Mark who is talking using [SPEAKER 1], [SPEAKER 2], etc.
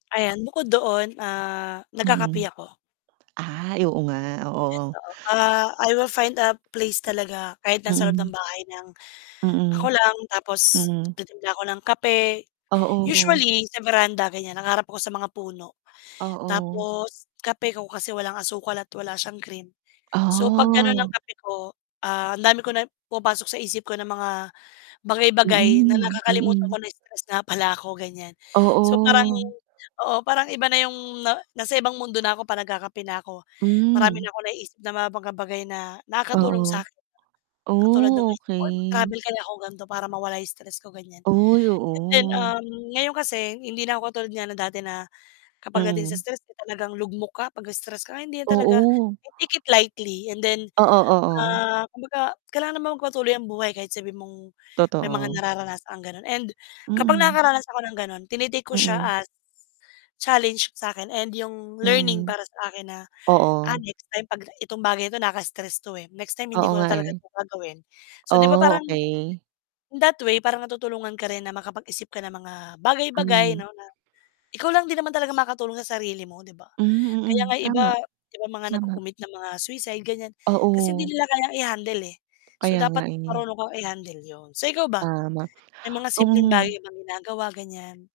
[SPEAKER 1] Ayan, bukod doon, ah, nagkakape
[SPEAKER 2] Mm.
[SPEAKER 1] ako.
[SPEAKER 2] Ay, oo nga,
[SPEAKER 1] Yes,
[SPEAKER 2] oo.
[SPEAKER 1] oo. Ah, I will find a place talaga, kahit nasa loob ng
[SPEAKER 2] Mm.
[SPEAKER 1] bahay nang,
[SPEAKER 2] Mm.
[SPEAKER 1] ako lang tapos
[SPEAKER 2] Mm.
[SPEAKER 1] titimpla ako ng kape.
[SPEAKER 2] Oo.
[SPEAKER 1] Usually sa veranda, ganiyan, nakaharap ako sa mga puno.
[SPEAKER 2] Oo.
[SPEAKER 1] Tapos kape ko kasi walang asukal at wala siyang cream. So 'pag gano'n ng
[SPEAKER 2] Oh.
[SPEAKER 1] kape ko, ah, dami ko na pumapasok sa isip ko ng mga bagay-bagay na
[SPEAKER 2] Mm,
[SPEAKER 1] nakakalimutan ko
[SPEAKER 2] mm.
[SPEAKER 1] na stress nga pala ako, ganiyan. So parang
[SPEAKER 2] Oo.
[SPEAKER 1] oo, parang iba na 'yong na nasa ibang mundo na ako 'pag nagkakape na ako. Marami na
[SPEAKER 2] Hmm.
[SPEAKER 1] akong naiisip na mga baga-bagay na nakakatulong
[SPEAKER 2] Oo.
[SPEAKER 1] sa'kin. Katulad ng
[SPEAKER 2] Oh,
[SPEAKER 1] [unintelligible]
[SPEAKER 2] okay.
[SPEAKER 1] "Travel kaya ako, ganito, para mawala 'yong stress ko?" Ganiyan.
[SPEAKER 2] Oy,
[SPEAKER 1] And then,
[SPEAKER 2] oo.
[SPEAKER 1] um, ngayon kasi hindi na ako katulad nga na dati na kapag dating sa
[SPEAKER 2] Mm.
[SPEAKER 1] stress, eh, talagang lugmok ka. 'Pag na-stress ka, hindi na talaga.
[SPEAKER 2] Oo.
[SPEAKER 1] I take it lightly and then,
[SPEAKER 2] Oo, oo.
[SPEAKER 1] ah, kumbaga kailangan naman magpatuloy ang buhay kahit sabihin mong may mga
[SPEAKER 2] Totoo.
[SPEAKER 1] nararanasang gano'n. And kapag
[SPEAKER 2] Mm.
[SPEAKER 1] nakakaranas ako ng gano'n, tine-take ko siya
[SPEAKER 2] Mm.
[SPEAKER 1] as challenge sa'kin and 'yong learning
[SPEAKER 2] Mm.
[SPEAKER 1] para sa akin na, "Ah,
[SPEAKER 2] Oo.
[SPEAKER 1] next time 'pagka itong bagay ito, nakaka-stress 'to, eh. Next time hindi
[SPEAKER 2] Oo
[SPEAKER 1] ko na
[SPEAKER 2] nga,
[SPEAKER 1] talaga
[SPEAKER 2] eh.
[SPEAKER 1] 'to gagawin." So, 'di ba
[SPEAKER 2] Oh,
[SPEAKER 1] parang,
[SPEAKER 2] okay.
[SPEAKER 1] in that way, parang natutulungan ka rin na makapag-isip ka ng mga bagay, bagay,
[SPEAKER 2] Mm.
[SPEAKER 1] 'no, na ikaw lang din naman talaga makatulong sa sarili mo, 'di ba?
[SPEAKER 2] Hmm,
[SPEAKER 1] Kaya nga
[SPEAKER 2] mm.
[SPEAKER 1] 'yong iba
[SPEAKER 2] Tama,
[SPEAKER 1] iba mga
[SPEAKER 2] tama.
[SPEAKER 1] nagko-commit ng mga suicide, ganiyan, kasi hindi
[SPEAKER 2] Oo.
[SPEAKER 1] nila kayang i-handle, eh. So
[SPEAKER 2] Kaya nga,
[SPEAKER 1] dapat
[SPEAKER 2] eh.
[SPEAKER 1] marunong kang i-handle 'yon. So ikaw ba,
[SPEAKER 2] Tama,
[SPEAKER 1] may mga simpleng
[SPEAKER 2] hmm.
[SPEAKER 1] bagay bang ginagawa, ganiyan?